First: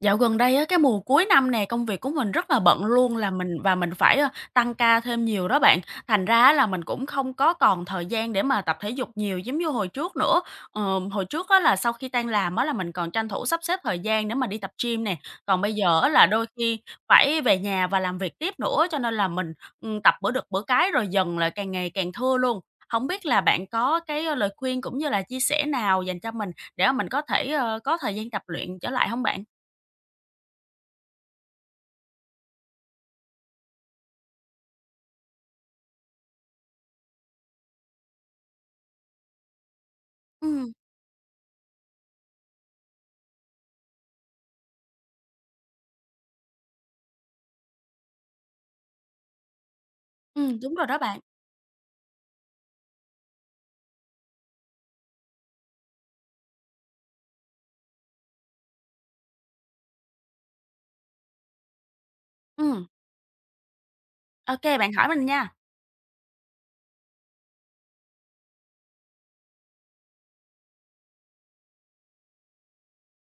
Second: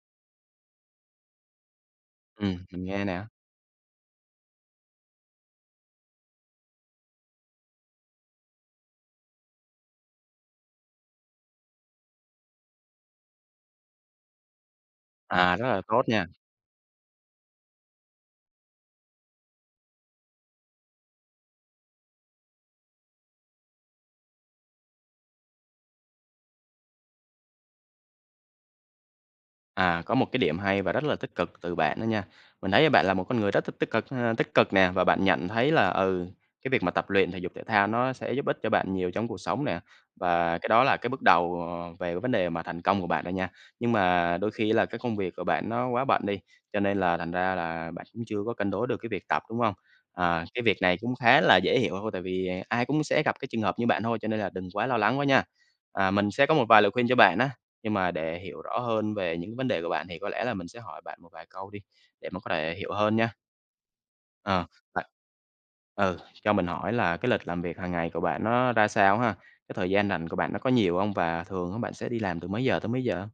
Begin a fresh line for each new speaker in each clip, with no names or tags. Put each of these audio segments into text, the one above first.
Dạo gần đây á, cái mùa cuối năm nè, công việc của mình rất là
Mình
bận
nghe
luôn
nè.
là mình và mình phải, tăng ca thêm nhiều đó bạn. Thành ra á là mình cũng không có còn thời gian để mà tập thể dục nhiều giống như hồi trước nữa. Hồi trước á là sau khi tan làm á là mình còn tranh thủ sắp xếp thời gian để mà đi tập gym nè,
À,
còn
rất
bây
là
giờ
tốt
á
nha.
là đôi khi phải về nhà và làm việc tiếp nữa, cho nên là mình, tập bữa được bữa cái rồi dần là càng ngày càng thưa luôn. Không biết là bạn có cái, lời khuyên cũng như là chia sẻ nào dành cho mình để mà mình có thể, có thời gian tập luyện trở lại không bạn?
À, có một cái điểm hay và rất là tích cực từ bạn đó nha. Mình thấy bạn là một con người rất tích tích cực ha, tích cực nè và bạn nhận thấy là, cái việc mà tập luyện thể dục thể thao nó sẽ giúp ích cho bạn nhiều trong cuộc sống nè, và cái
Ừm,
đó là cái bước đầu, về cái vấn đề mà thành công của bạn đó nha. Nhưng mà đôi khi là cái công việc của bạn nó quá bận đi, cho nên là thành ra là bạn cũng chưa có cân đối được cái việc tập, đúng không? À, cái
đúng
việc
rồi
này
đó
cũng
bạn.
khá là dễ hiểu thôi, tại vì ai cũng sẽ gặp cái trường hợp như bạn thôi, cho nên là đừng quá lo lắng quá nha. À, mình sẽ có một vài lời khuyên cho bạn á, nhưng mà để hiểu rõ hơn về những vấn đề của bạn thì có lẽ là mình sẽ hỏi bạn một vài câu đi, để mà có thể
Ừm,
hiểu hơn nha.
Ô
Ờ,
kê, bạn
bạn
hỏi mình nha.
cho mình hỏi là cái lịch làm việc hàng ngày của bạn nó ra sao ha? Cái thời gian rảnh của bạn nó có nhiều không, và thường á bạn sẽ đi làm từ mấy giờ tới mấy giờ?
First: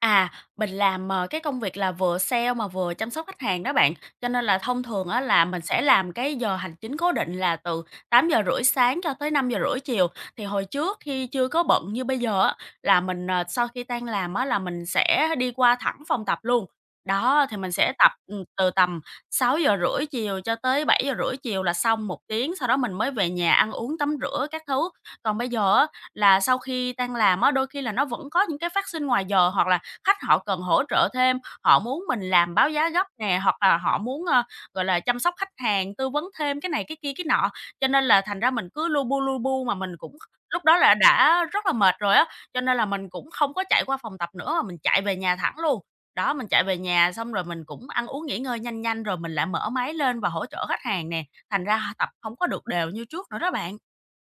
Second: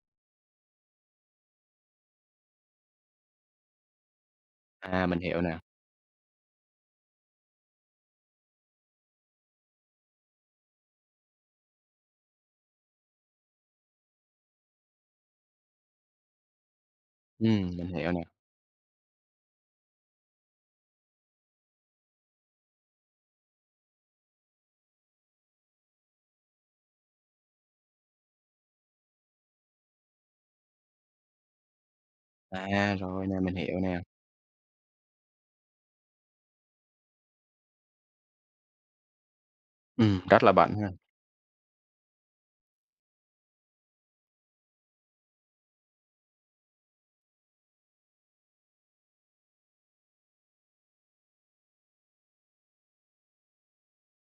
À, mình làm, cái công việc là vừa sale mà vừa chăm sóc khách hàng đó bạn, cho nên là thông
À,
thường
mình
á
hiểu
là
nè.
mình sẽ làm cái giờ hành chính cố định là từ 8:30 sáng cho tới 5:30 chiều. Thì hồi trước khi chưa có bận như bây giờ á, là mình, sau khi tan làm á là mình sẽ đi qua thẳng phòng tập luôn. Đó, thì mình
Mình
sẽ
hiểu
tập,
nè.
từ tầm 6:30 chiều cho tới 7:30 chiều là xong một tiếng, sau đó mình mới về nhà ăn uống, tắm rửa các thứ. Còn bây giờ á là sau khi tan làm á, đôi khi là nó vẫn có những cái phát sinh ngoài giờ hoặc là khách họ cần hỗ trợ thêm, họ muốn mình làm báo giá
À,
gấp
rồi
nè,
nè, mình
hoặc là
hiểu
họ
nè.
muốn, gọi là, chăm sóc khách hàng, tư vấn thêm cái này, cái kia, cái nọ. Cho nên là thành ra mình cứ lu bu mà mình cũng
Rất là
lúc
bận
đó
ha.
là đã rất là mệt rồi á, cho nên là mình cũng không có chạy qua phòng tập nữa mà mình chạy về nhà thẳng luôn. Đó, mình chạy về nhà xong rồi mình cũng ăn uống nghỉ ngơi nhanh nhanh rồi mình lại mở máy lên và hỗ trợ khách hàng nè, thành ra tập không có được đều như trước nữa đó bạn.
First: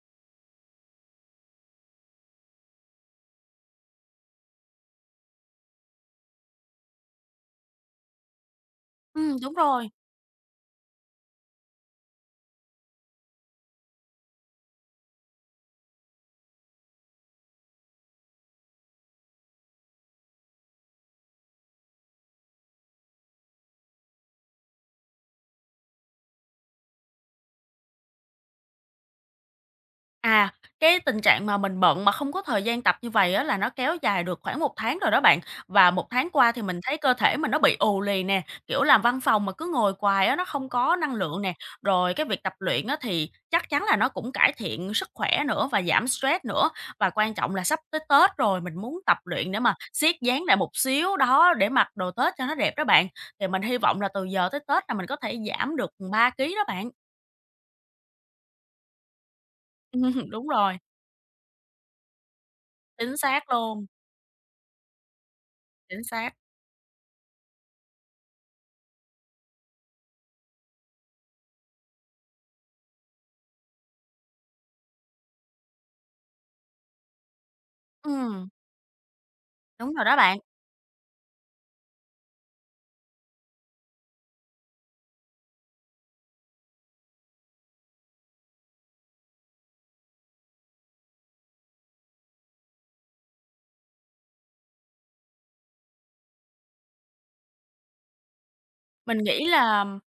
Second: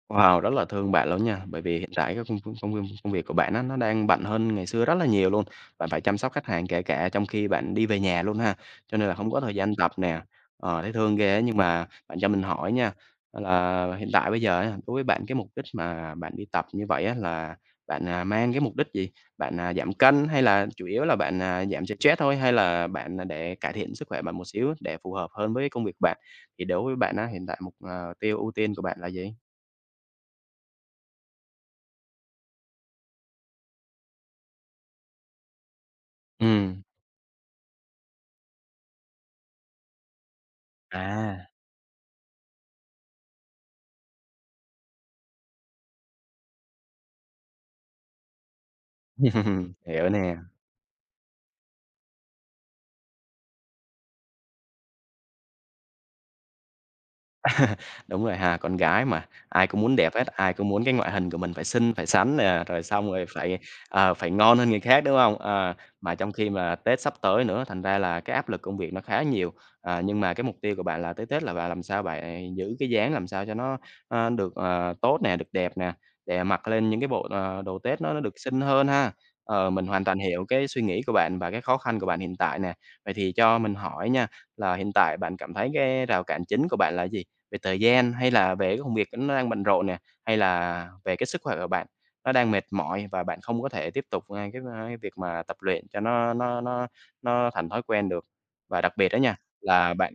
Wow, rất là thương bạn luôn nha, bởi vì hiện tại cái công công công việc của bạn á, nó đang bận hơn ngày xưa rất là nhiều luôn. Bạn phải chăm sóc khách hàng kể cả trong khi bạn đi về nhà luôn ha, cho nên là không có
Đúng
thời gian
rồi.
tập nè. Ờ, thấy thương ghê á, nhưng mà bạn cho mình hỏi nha, là hiện tại bây giờ á, đối với bạn cái mục đích mà bạn đi tập như vậy á, là bạn, mang cái mục đích gì? Bạn, giảm cân hay là chủ yếu là bạn, giảm stress thôi? Hay là bạn, để cải thiện sức khỏe bạn một xíu để phù hợp hơn với công việc của bạn? Thì đối với bạn á, hiện tại mục tiêu ưu tiên của bạn là gì?
À, cái tình trạng mà mình bận mà không có thời gian tập như vậy á là nó kéo dài được khoảng một tháng rồi đó bạn. Và một tháng qua thì mình
Ừm.
thấy cơ thể mình nó bị ù lì nè, kiểu, làm văn phòng mà cứ ngồi hoài á, nó không có năng
À,
lượng nè. Rồi cái việc tập luyện á thì chắc chắn là nó cũng cải thiện sức khỏe nữa và giảm stress nữa. Và quan trọng là sắp tới Tết rồi, mình muốn tập luyện để mà
hiểu
siết
nè.
dáng lại một xíu, đó, để mặc đồ Tết cho nó đẹp đó bạn. Thì mình hy vọng là từ giờ tới Tết là mình có thể giảm được 3 ký đó bạn.
Đúng rồi ha, con gái mà, ai cũng muốn đẹp hết,
Đúng
ai cũng
rồi,
muốn cái ngoại hình của mình phải xinh, phải sánh nè, rồi xong
chính
rồi
xác
phải,
luôn,
phải ngon hơn người khác, đúng không? Ờ,
chính
mà trong
xác.
khi mà Tết sắp tới nữa, thành ra là cái áp lực công việc nó khá nhiều. À, nhưng mà cái mục tiêu của bạn là tới Tết là bạn làm sao bạn giữ cái dáng làm sao cho nó, được, tốt nè, được đẹp nè, để mặc lên những cái bộ, đồ Tết nó được
Ừm,
xinh hơn ha. Ờ, mình
đúng
hoàn
rồi đó
toàn
bạn.
hiểu cái suy nghĩ của bạn và cái khó khăn của bạn hiện tại nè. Vậy thì cho mình hỏi nha, là hiện tại bạn cảm thấy cái rào cản chính của bạn là gì? Về thời gian hay là về cái công việc nó đang bận rộn nè, hay là về cái sức khỏe của bạn nó đang mệt mỏi và bạn không có thể tiếp tục, cái việc mà tập luyện cho nó thành thói quen được. Và đặc biệt á
Mình
nha,
nghĩ là
là bạn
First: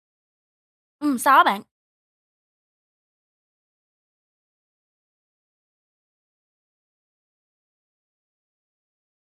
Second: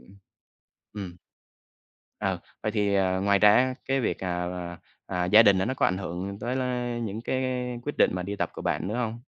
ừm.
sao á bạn?
Ờ, vậy thì, ngoài ra cái việc, gia đình á, nó có ảnh hưởng tới là những cái quyết định mà đi tập của bạn nữa không?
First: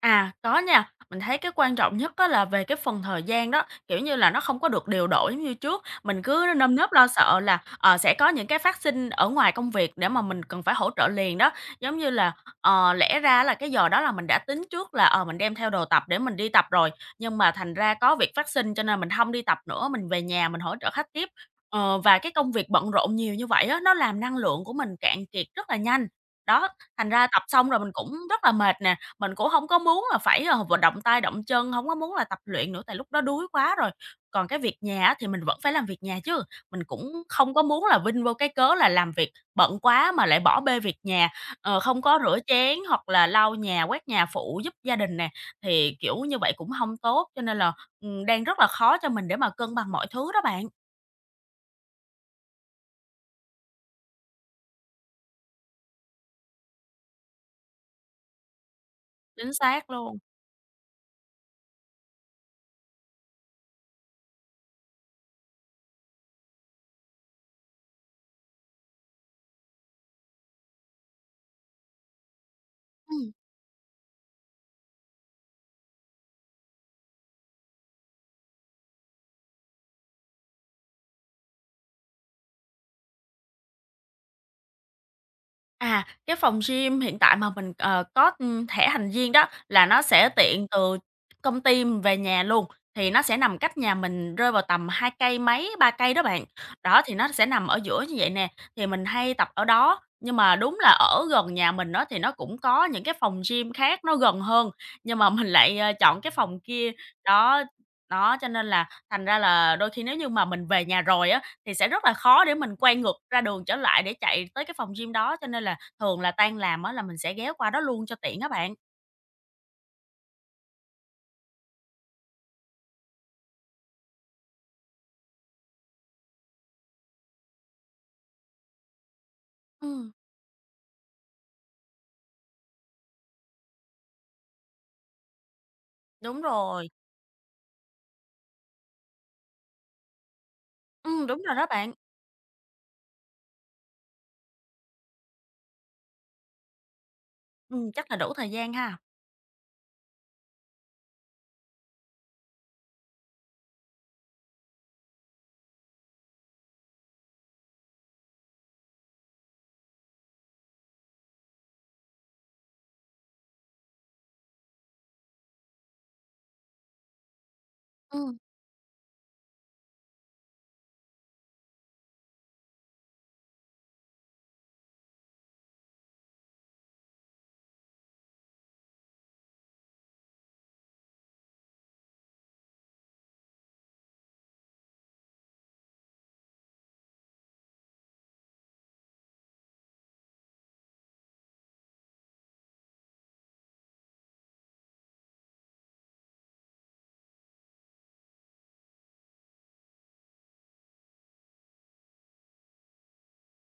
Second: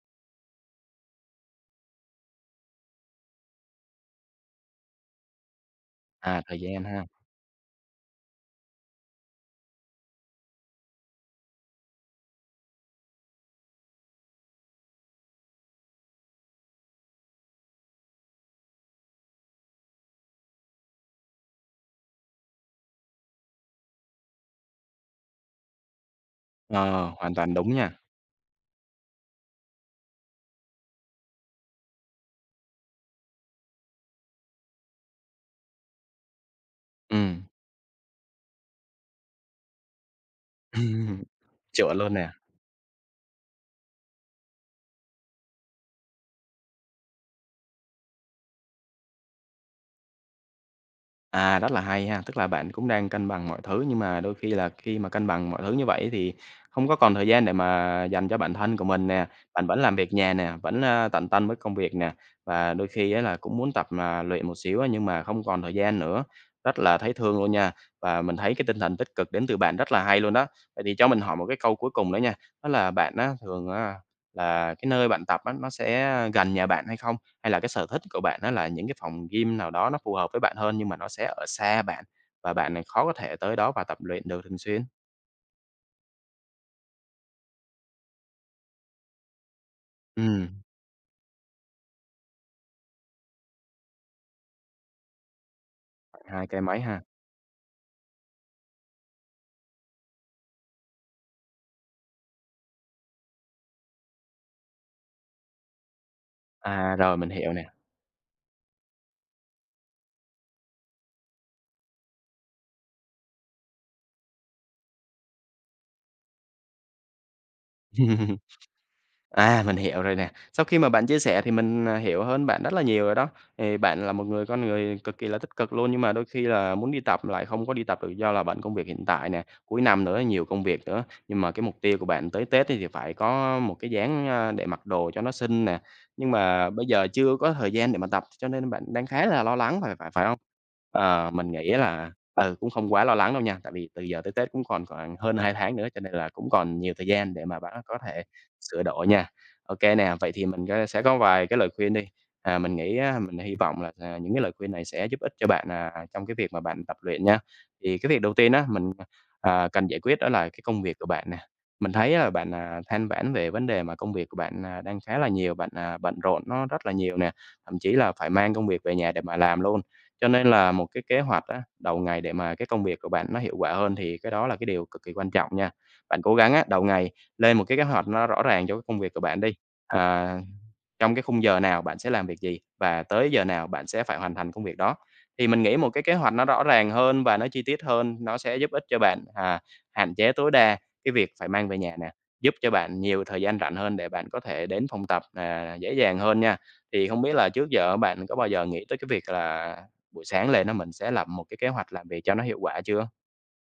À, có nha. Mình thấy cái quan trọng nhất đó là về cái phần thời gian đó, kiểu như là, nó không có được điều độ giống như trước. Mình
À,
cứ
thời
nơm
gian
nớp
ha.
lo sợ là, sẽ có những cái phát sinh ở ngoài công việc để mà mình cần phải hỗ trợ liền đó. Giống như là, lẽ ra là cái giờ đó là mình đã tính trước là, mình đem theo đồ tập để mình đi tập rồi, nhưng mà thành ra có việc phát sinh cho nên mình không đi tập nữa, mình về nhà mình hỗ trợ khách tiếp. Và cái công việc bận rộn nhiều như vậy á, nó làm năng lượng của mình cạn kiệt rất là nhanh. Đó, thành
Ờ,
ra
hoàn
tập
toàn
xong
đúng
rồi mình
nha.
cũng rất là mệt nè, mình cũng không có muốn là phải, vận động tay động chân, không có muốn là tập luyện nữa tại lúc đó đuối quá rồi. Còn cái việc nhà á thì mình vẫn phải làm việc nhà chứ, mình cũng
Ừm.
không có muốn là vin vô cái cớ là làm việc bận quá mà lại bỏ bê việc nhà,
Chuẩn
không
luôn
có
nè.
rửa chén hoặc là lau nhà, quét nhà phụ giúp gia đình nè, thì, kiểu, như vậy cũng không tốt, cho nên là, đang rất là khó cho mình để mà cân bằng mọi thứ đó bạn.
À, rất là hay ha, tức là bạn cũng đang cân bằng mọi thứ, nhưng mà đôi khi là khi mà cân bằng mọi thứ như vậy thì không có còn thời gian để mà dành cho bản thân của mình nè,
Chính
bạn vẫn
xác
làm việc
luôn.
nhà nè, vẫn, tận tâm với công việc nè, và đôi khi á là cũng muốn tập, luyện một xíu á, nhưng mà không còn thời gian nữa. Rất là thấy thương luôn nha, và mình thấy cái tinh thần tích cực đến từ bạn rất là hay luôn đó. Vậy thì cho mình hỏi một cái câu cuối cùng nữa nha, đó là bạn á,
Ừm.
thường á là cái nơi bạn tập á, nó sẽ gần nhà bạn hay không? Hay là cái sở thích của bạn nó là những cái phòng gym nào đó nó phù hợp với bạn hơn nhưng mà nó sẽ ở xa bạn và bạn này khó có thể tới đó và tập luyện được thường xuyên?
À, cái phòng gym hiện tại mà mình, có, thẻ thành viên đó là nó sẽ
Ừm,
tiện từ công ty về nhà luôn, thì nó sẽ nằm cách nhà mình rơi vào tầm 2 cây mấy, 3 cây đó bạn.
2 cái máy ha.
Đó, thì nó sẽ nằm ở giữa như vậy nè, thì mình hay tập ở đó. Nhưng mà đúng là ở gần nhà mình đó thì nó cũng có những cái phòng gym khác nó gần hơn, nhưng mà mình lại, chọn cái phòng kia.
À, rồi, mình hiểu
Đó,
nè.
đó, cho nên là thành ra là đôi khi nếu như mà mình về nhà rồi á thì sẽ rất là khó để mình quay ngược ra đường trở lại để chạy tới cái phòng gym đó, cho nên là thường là tan làm á là mình sẽ ghé qua đó luôn cho tiện á bạn.
À, mình hiểu rồi nè. Sau khi mà bạn chia sẻ thì mình, hiểu hơn bạn rất là nhiều rồi đó. Thì bạn là một người con người cực kỳ là tích cực luôn, nhưng mà đôi khi là muốn đi tập lại không có đi tập được do là bận công việc hiện tại nè, cuối năm
Ừm,
nữa nhiều công việc nữa. Nhưng mà cái mục tiêu của bạn tới Tết thì phải có một cái dáng, để mặc đồ cho nó xinh nè, nhưng
đúng
mà bây
rồi.
giờ chưa có thời gian để mà tập, cho nên bạn đang khá là lo lắng, phải phải phải không? Ờ,
Đúng
mình
rồi đó
nghĩ
bạn.
là, cũng không quá lo lắng đâu nha, tại vì từ giờ tới Tết cũng còn khoảng hơn 2 tháng nữa, cho nên là cũng còn nhiều thời gian để mà bạn có
Chắc là
thể
đủ thời gian
sửa
ha.
đổi nha. Ok nè, vậy thì mình sẽ có vài cái lời khuyên đi. À, mình nghĩ á, mình hy vọng là, những cái lời khuyên này sẽ giúp ích cho bạn, trong cái việc mà bạn tập luyện nha. Thì cái việc đầu tiên á, mình cần giải quyết đó là cái công việc của bạn nè. Mình thấy là bạn, than vãn về vấn đề mà công việc của bạn, đang khá là nhiều, bạn, bận rộn nó rất là nhiều nè, thậm chí là phải
Ừm.
mang công việc về nhà để mà làm luôn. Cho nên là một cái kế hoạch á, đầu ngày để mà cái công việc của bạn nó hiệu quả hơn thì cái đó là cái điều cực kỳ quan trọng nha. Bạn cố gắng á, đầu ngày lên một cái kế hoạch nó rõ ràng cho cái công việc của bạn đi. À, trong cái khung giờ nào bạn sẽ làm việc gì và tới giờ nào bạn sẽ phải hoàn thành công việc đó. Thì mình nghĩ một cái kế hoạch nó rõ ràng hơn và nó chi tiết hơn, nó sẽ giúp ích cho bạn, hạn chế tối đa cái việc phải mang về nhà nè, giúp cho bạn nhiều thời gian rảnh hơn để bạn có thể đến phòng tập, dễ dàng hơn nha. Thì không biết là trước giờ bạn có bao giờ nghĩ tới cái việc là buổi sáng lên nó mình sẽ lập một cái kế hoạch làm việc cho nó hiệu quả chưa?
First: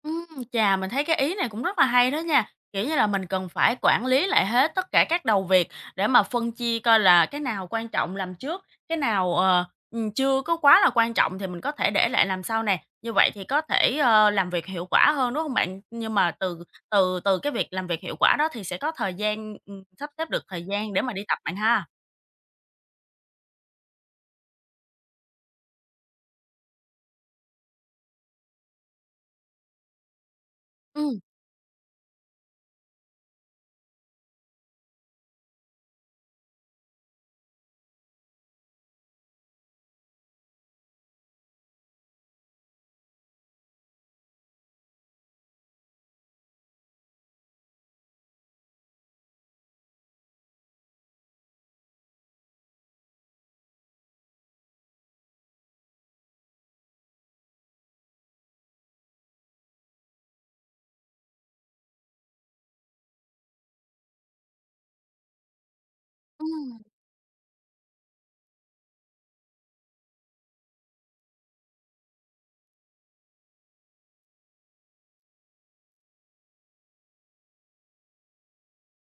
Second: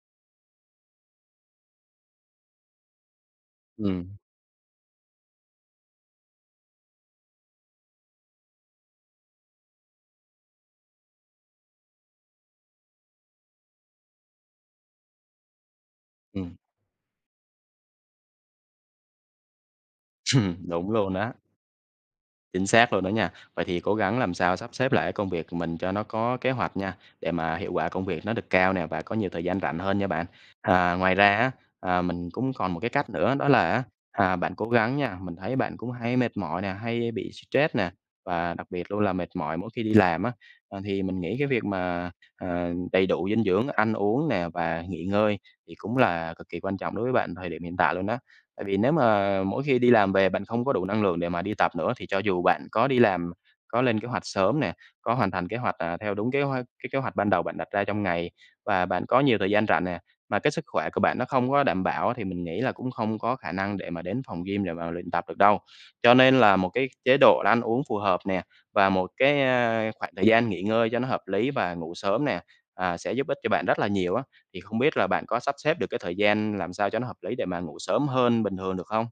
Ừm, Chà, mình thấy cái ý này cũng rất là hay đó nha. Kiểu như là mình cần phải quản
Ừm,
lý lại hết tất cả các đầu việc để mà phân chia coi là cái nào quan trọng làm trước, cái nào, chưa có quá là quan trọng thì mình có thể để lại làm sau nè. Như vậy thì có thể, làm việc hiệu quả hơn, đúng không bạn? Nhưng mà
ừm,
từ từ từ cái việc làm việc hiệu quả đó thì sẽ có thời gian, sắp xếp được thời
đúng
gian để
luôn
mà đi
đó.
tập bạn ha.
Chính xác luôn đó nha. Vậy thì cố gắng làm sao sắp xếp lại công việc của mình cho nó có kế hoạch nha, để mà hiệu quả công việc nó được cao nè và có nhiều thời gian rảnh hơn nha bạn. À, ngoài
Ừm,
ra á, mình cũng còn một cái cách nữa đó là á, bạn cố gắng nha, mình thấy bạn cũng hay mệt mỏi nè, hay bị stress nè và đặc biệt luôn là mệt mỏi mỗi khi đi làm á. À, thì mình nghĩ cái việc mà, đầy đủ dinh dưỡng, ăn uống nè và nghỉ ngơi thì cũng là cực kỳ quan trọng đối với bạn thời điểm hiện tại luôn á. Tại vì nếu mà mỗi khi đi làm về bạn không có đủ năng lượng để mà đi tập nữa, thì cho dù bạn có đi làm, có lên kế hoạch sớm nè, có hoàn thành kế hoạch, à, theo đúng kế hoạch cái kế hoạch ban đầu bạn đặt ra trong ngày và bạn có nhiều thời gian rảnh nè, mà cái sức khỏe của bạn nó không có đảm bảo thì mình nghĩ là cũng không có khả năng để mà đến phòng gym để mà luyện tập được đâu. Cho nên là một
ừm.
cái chế độ ăn uống phù hợp nè, và một cái, khoảng thời gian nghỉ ngơi cho nó hợp lý và ngủ sớm nè, sẽ giúp ích cho bạn rất là nhiều á. Thì không biết là bạn có sắp xếp được cái thời gian làm sao cho nó hợp lý để mà ngủ sớm hơn bình thường được không?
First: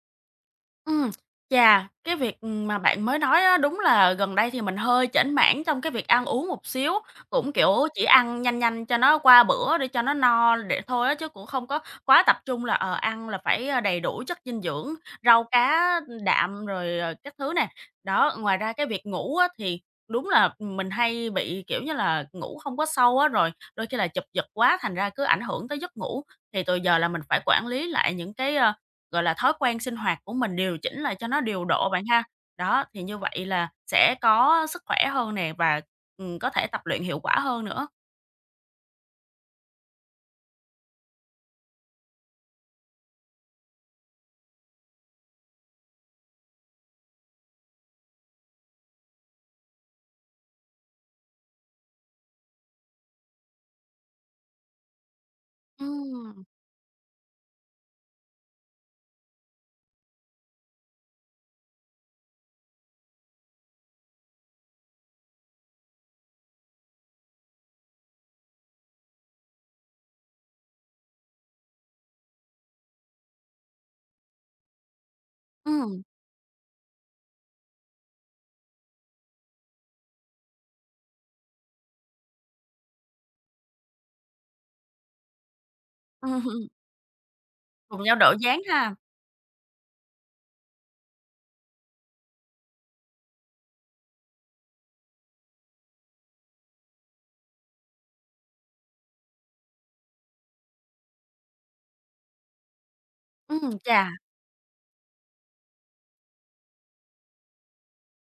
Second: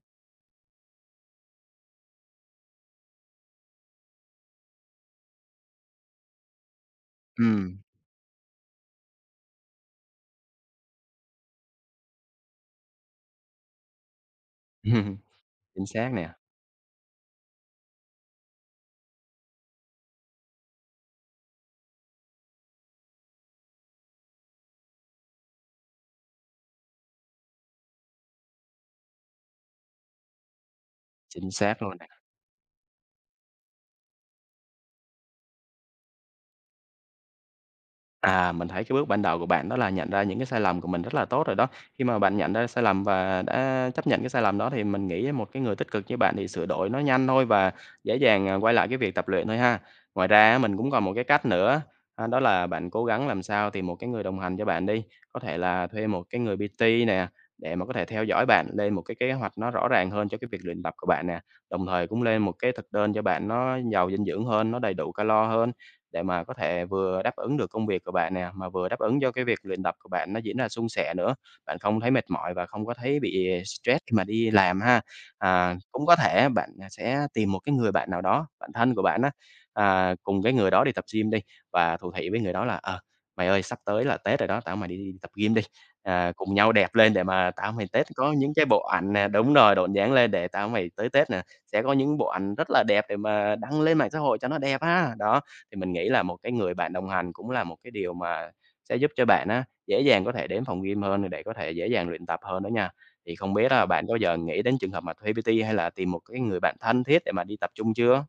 Ừm, Chà, cái việc, mà bạn mới nói á, đúng là gần đây thì mình hơi chểnh mảng trong cái việc ăn uống một xíu, cũng,
Ừm,
kiểu, chỉ ăn nhanh nhanh cho nó qua bữa để cho nó no để thôi á, chứ cũng không có quá tập trung là, ăn là phải, đầy đủ chất dinh dưỡng, rau
chính
cá
xác nè,
đạm rồi, các thứ nè. Đó, ngoài ra cái việc ngủ á, thì đúng là, mình hay bị, kiểu như là, ngủ không có sâu á, rồi đôi khi là chụp giật quá thành ra cứ ảnh hưởng tới giấc ngủ. Thì từ giờ là mình phải quản lý lại những cái, gọi là, thói quen sinh hoạt của mình điều chỉnh lại cho nó
chính
điều
xác
độ
luôn.
bạn ha. Đó, thì như vậy là sẽ có sức khỏe hơn nè và, có thể tập luyện hiệu quả hơn nữa.
Mình thấy cái bước ban đầu của bạn đó là nhận ra những cái sai lầm của mình rất là tốt rồi đó. Khi mà bạn nhận ra sai lầm và đã chấp nhận cái sai lầm đó thì mình nghĩ một cái người tích cực như bạn thì sửa đổi nó nhanh thôi và dễ dàng, quay lại cái việc tập luyện thôi ha. Ngoài ra á mình cũng còn một cái cách nữa, đó là bạn cố gắng làm sao tìm một cái người đồng hành cho bạn đi. Có thể là thuê một cái
Ừm,
người PT nè, để mà có thể theo dõi bạn, lên một cái kế hoạch nó rõ ràng hơn cho cái việc luyện tập của bạn nè. Đồng thời cũng lên một cái thực đơn cho bạn nó giàu dinh dưỡng hơn, nó đầy đủ calo hơn để mà có thể vừa đáp ứng được công việc của bạn nè, mà vừa đáp ứng cho cái việc luyện tập của bạn nó diễn ra suôn sẻ nữa. Bạn không thấy mệt mỏi và không có thấy bị stress khi mà đi làm ha.
ừm,
Cũng có thể bạn, sẽ tìm một cái người bạn nào đó, bạn thân của bạn á, cùng cái người đó đi tập gym đi và thủ thỉ với người đó là "Ờ, mày ơi sắp tới là Tết rồi đó, tao mày đi đi tập gym đi,
ừm,
cùng nhau đẹp lên để mà tao mày
cùng
Tết
nhau
có
độ
những
dáng
cái bộ
ha.
ảnh" nè, đúng rồi, độn dáng lên để tao mày tới Tết nè, sẽ có những bộ ảnh rất là đẹp để mà đăng lên mạng xã hội cho nó đẹp ha. Đó, thì mình nghĩ là một cái người bạn đồng hành cũng là một cái điều mà sẽ giúp cho bạn á, dễ dàng có thể đến phòng gym hơn để có thể dễ dàng luyện tập hơn đó nha. Thì không biết là bạn
Chà.
có giờ nghĩ đến trường hợp mà thuê PT hay là tìm một cái người bạn thân thiết để mà đi tập chung chưa?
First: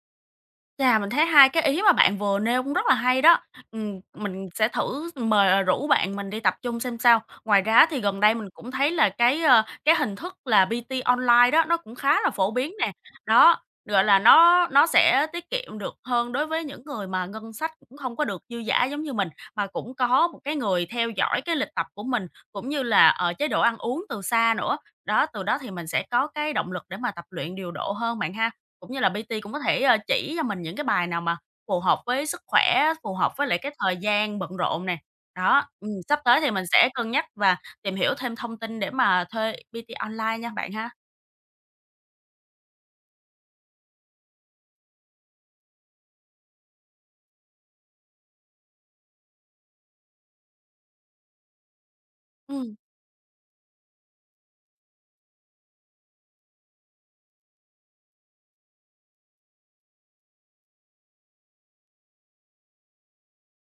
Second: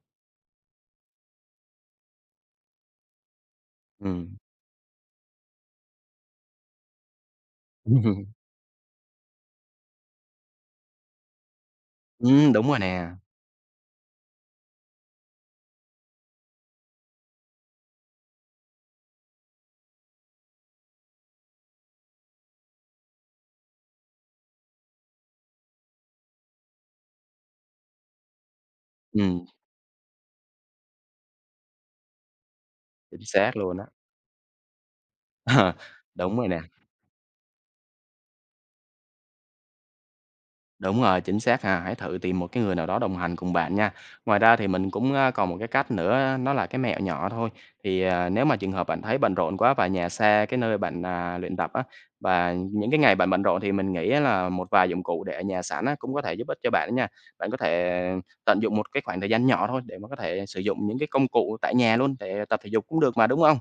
Chà, mình thấy hai cái ý mà bạn vừa nêu cũng rất là hay đó.
Ừm.
Mình sẽ thử mời rủ bạn mình đi tập trung xem sao. Ngoài ra thì gần đây mình cũng thấy là cái hình thức là PT online đó, nó cũng khá là phổ
Đúng
biến
rồi
nè.
nè.
Đó, gọi là, nó sẽ tiết kiệm được hơn đối với những người mà ngân sách cũng không có được dư dả giống như mình, mà cũng có một cái người theo dõi cái lịch tập của mình, cũng như là, ở chế độ ăn uống từ xa nữa. Đó, từ đó thì mình sẽ có cái động lực để mà tập luyện điều độ hơn bạn ha. Cũng như là PT
Ừm,
cũng có thể, chỉ cho mình những cái bài nào mà phù hợp với sức khỏe, phù
chính
hợp với
xác
lại cái
luôn á.
thời gian bận rộn nè. Đó, sắp
Đúng
tới
rồi
thì
nè.
mình sẽ cân nhắc và tìm hiểu thêm thông tin để mà thuê PT online nha bạn ha.
Đúng rồi, chính xác ha. Hãy thử tìm một cái người nào đó đồng hành cùng bạn nha. Ngoài ra thì mình cũng, còn một cái cách nữa, nó là cái mẹo nhỏ thôi. Thì, nếu mà trường hợp bạn thấy bận rộn quá và nhà xa cái nơi bạn, luyện tập á, và
Ừm.
những cái ngày bạn bận rộn thì mình nghĩ á là một vài dụng cụ để ở nhà sẵn á, cũng có thể giúp ích cho bạn đó nha. Bạn có thể tận dụng một cái khoảng thời gian nhỏ thôi để mà có thể sử dụng những cái công cụ tại nhà luôn để tập thể dục cũng được mà, đúng không?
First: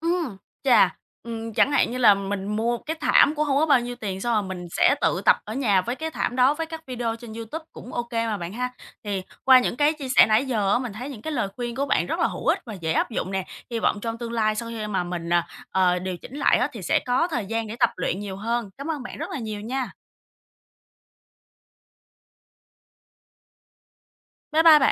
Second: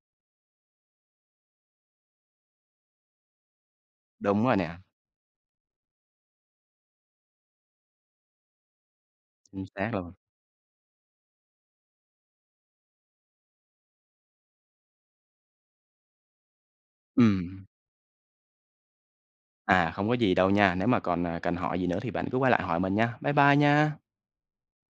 Ừm, Chà, chẳng hạn như là mình mua cái thảm cũng hông có bao nhiêu tiền, xong rồi
Đúng rồi
mình
nè,
sẽ tự tập ở nhà với cái thảm đó, với các video trên YouTube cũng ô kê mà bạn ha. Thì qua
chính
những
xác
cái chia
luôn.
sẻ nãy giờ á, mình thấy những cái lời khuyên của bạn rất là hữu ích và dễ áp dụng nè. Hy vọng trong tương lai sau khi mà mình, điều chỉnh lại á, thì sẽ có thời
Ừm,
gian để tập luyện nhiều hơn. Cảm ơn bạn rất là nhiều nha.
không có gì đâu nha. Nếu mà còn, cần hỏi gì nữa thì bạn cứ quay lại hỏi mình nha. Bye bye nha.
Bye bye bạn.